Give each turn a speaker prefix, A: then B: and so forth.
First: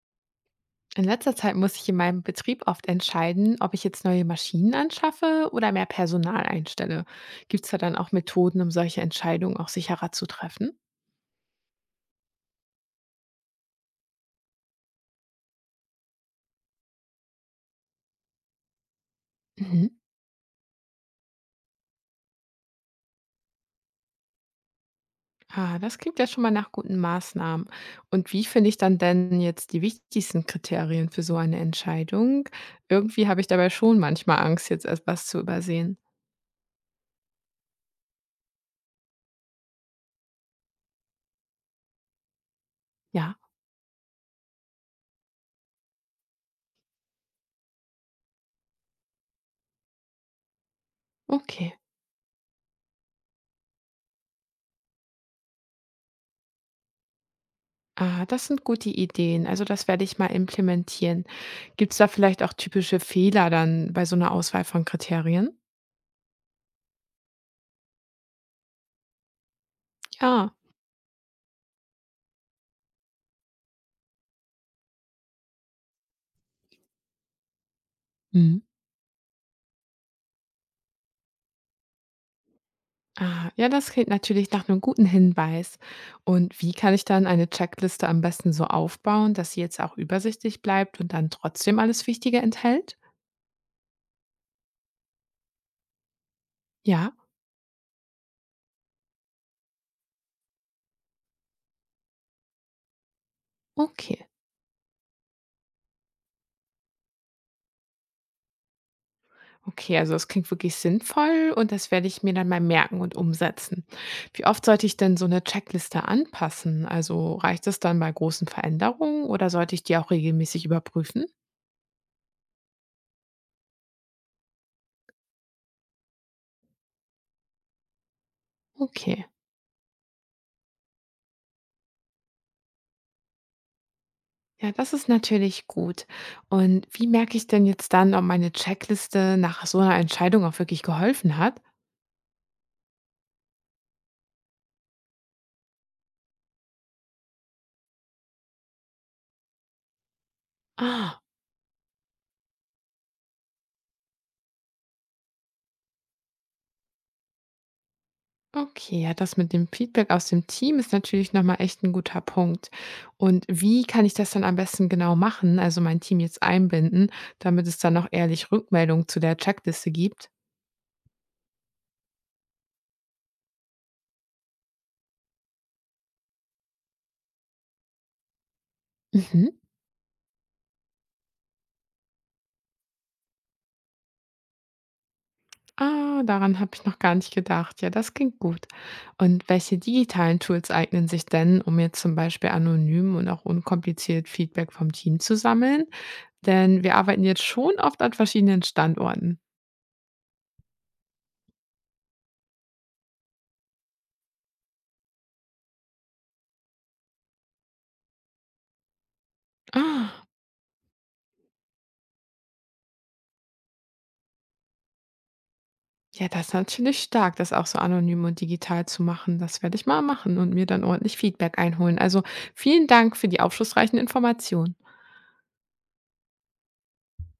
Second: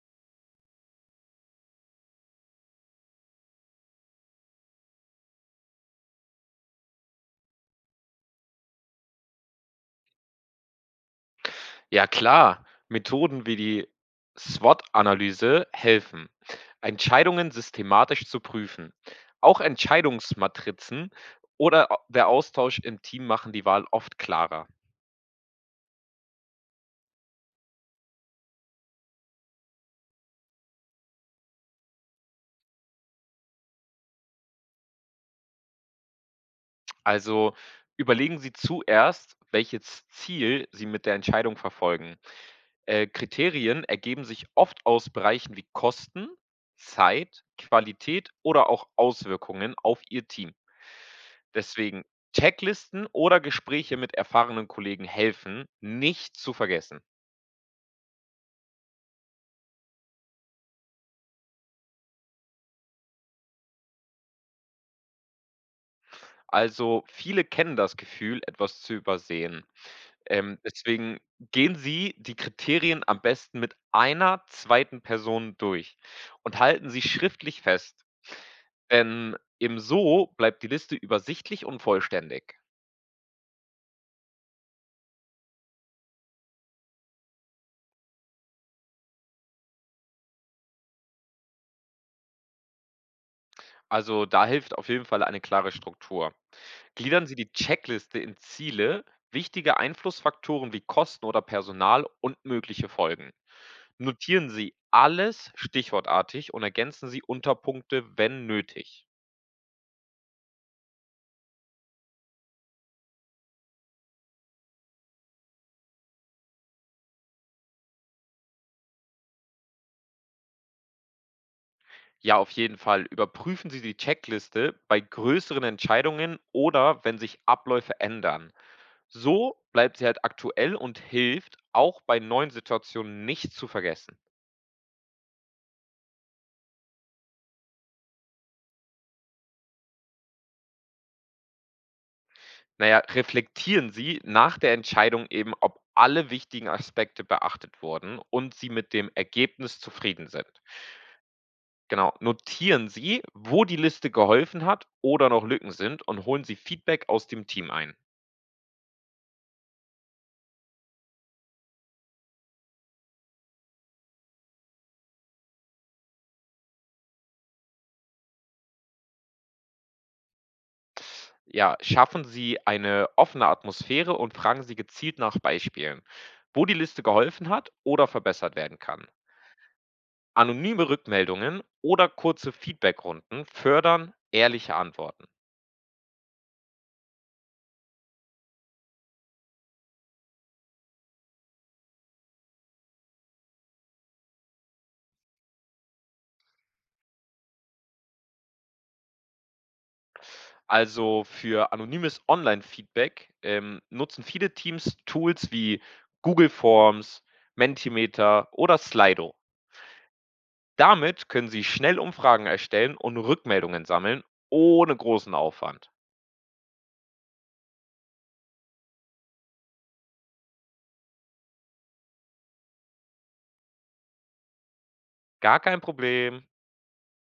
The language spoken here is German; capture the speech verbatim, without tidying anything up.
A: In letzter Zeit muss ich in meinem Betrieb oft entscheiden, ob ich jetzt neue Maschinen anschaffe oder mehr Personal einstelle. Gibt es da dann auch Methoden, um solche Entscheidungen auch sicherer zu treffen?
B: Ja klar, Methoden wie die SWOT-Analyse helfen, Entscheidungen systematisch zu prüfen. Auch
A: Mhm.
B: Entscheidungsmatrizen oder au- der Austausch im Team machen die Wahl oft klarer.
A: Ah, das klingt ja schon mal nach guten Maßnahmen. Und wie finde ich dann denn jetzt die wichtigsten Kriterien für so eine Entscheidung? Irgendwie habe ich dabei schon manchmal Angst, jetzt etwas zu übersehen.
B: Also überlegen Sie zuerst, welches Ziel Sie mit der Entscheidung verfolgen. Äh,
A: Ja,
B: Kriterien ergeben sich oft aus Bereichen wie Kosten, Zeit, Qualität oder auch Auswirkungen auf Ihr Team.
A: okay.
B: Deswegen Checklisten oder Gespräche mit erfahrenen Kollegen helfen, nicht zu vergessen.
A: Ah, das sind gute Ideen. Also das werde ich mal implementieren. Gibt es da vielleicht auch typische Fehler dann bei so einer Auswahl von Kriterien?
B: Also, viele kennen das Gefühl, etwas zu übersehen.
A: Ja.
B: Ähm, deswegen gehen Sie die Kriterien am besten mit einer zweiten Person durch und halten sie schriftlich fest.
A: Mhm.
B: Denn eben so bleibt die Liste übersichtlich und vollständig.
A: Ah, ja, das klingt natürlich nach einem guten Hinweis. Und wie kann ich dann eine Checkliste am besten so aufbauen, dass sie jetzt auch übersichtlich bleibt und dann trotzdem alles Wichtige enthält?
B: Also, da hilft auf jeden Fall eine klare Struktur.
A: Ja,
B: Gliedern Sie die Checkliste in Ziele, wichtige Einflussfaktoren wie Kosten oder Personal und mögliche Folgen.
A: okay.
B: Notieren Sie alles stichwortartig und ergänzen Sie Unterpunkte, wenn nötig.
A: Okay, also das klingt wirklich sinnvoll und das werde ich mir dann mal merken und umsetzen. Wie oft sollte ich denn so eine Checkliste anpassen? Also reicht es dann bei großen Veränderungen oder sollte ich die auch regelmäßig überprüfen?
B: Ja, auf jeden Fall. Überprüfen Sie die Checkliste bei größeren Entscheidungen oder wenn sich Abläufe ändern.
A: Okay.
B: So bleibt sie halt aktuell und hilft, auch bei neuen Situationen nicht zu vergessen.
A: Ja, das ist natürlich gut. Und wie merke ich denn jetzt dann, ob meine Checkliste nach so einer Entscheidung auch wirklich geholfen hat?
B: Naja, reflektieren Sie nach der Entscheidung eben, ob alle wichtigen Aspekte beachtet wurden und Sie mit dem Ergebnis zufrieden sind.
A: Ah,
B: Genau, notieren Sie, wo die Liste geholfen hat oder noch Lücken sind und holen Sie Feedback aus dem Team ein.
A: okay, ja, das mit dem Feedback aus dem Team ist natürlich nochmal echt ein guter Punkt. Und wie kann ich das dann am besten genau machen, also mein Team jetzt einbinden, damit es dann auch ehrlich Rückmeldung zu der Checkliste gibt?
B: Ja, schaffen Sie eine offene Atmosphäre und fragen Sie gezielt nach Beispielen, wo die Liste geholfen hat oder verbessert werden kann.
A: Mhm.
B: Anonyme Rückmeldungen oder kurze Feedbackrunden fördern ehrliche Antworten.
A: Ah, daran habe ich noch gar nicht gedacht. Ja, das klingt gut. Und welche digitalen Tools eignen sich denn, um jetzt zum Beispiel anonym und auch unkompliziert Feedback vom Team zu sammeln? Denn wir arbeiten jetzt schon oft an verschiedenen Standorten.
B: Also für anonymes Online-Feedback ähm, nutzen viele Teams Tools wie Google Forms, Mentimeter oder Slido.
A: Ah.
B: Damit können sie schnell Umfragen erstellen und Rückmeldungen sammeln, ohne großen Aufwand.
A: Ja, das ist natürlich stark, das auch so anonym und digital zu machen. Das werde ich mal machen und mir dann ordentlich Feedback einholen. Also vielen Dank für die aufschlussreichen Informationen.
B: Gar kein Problem.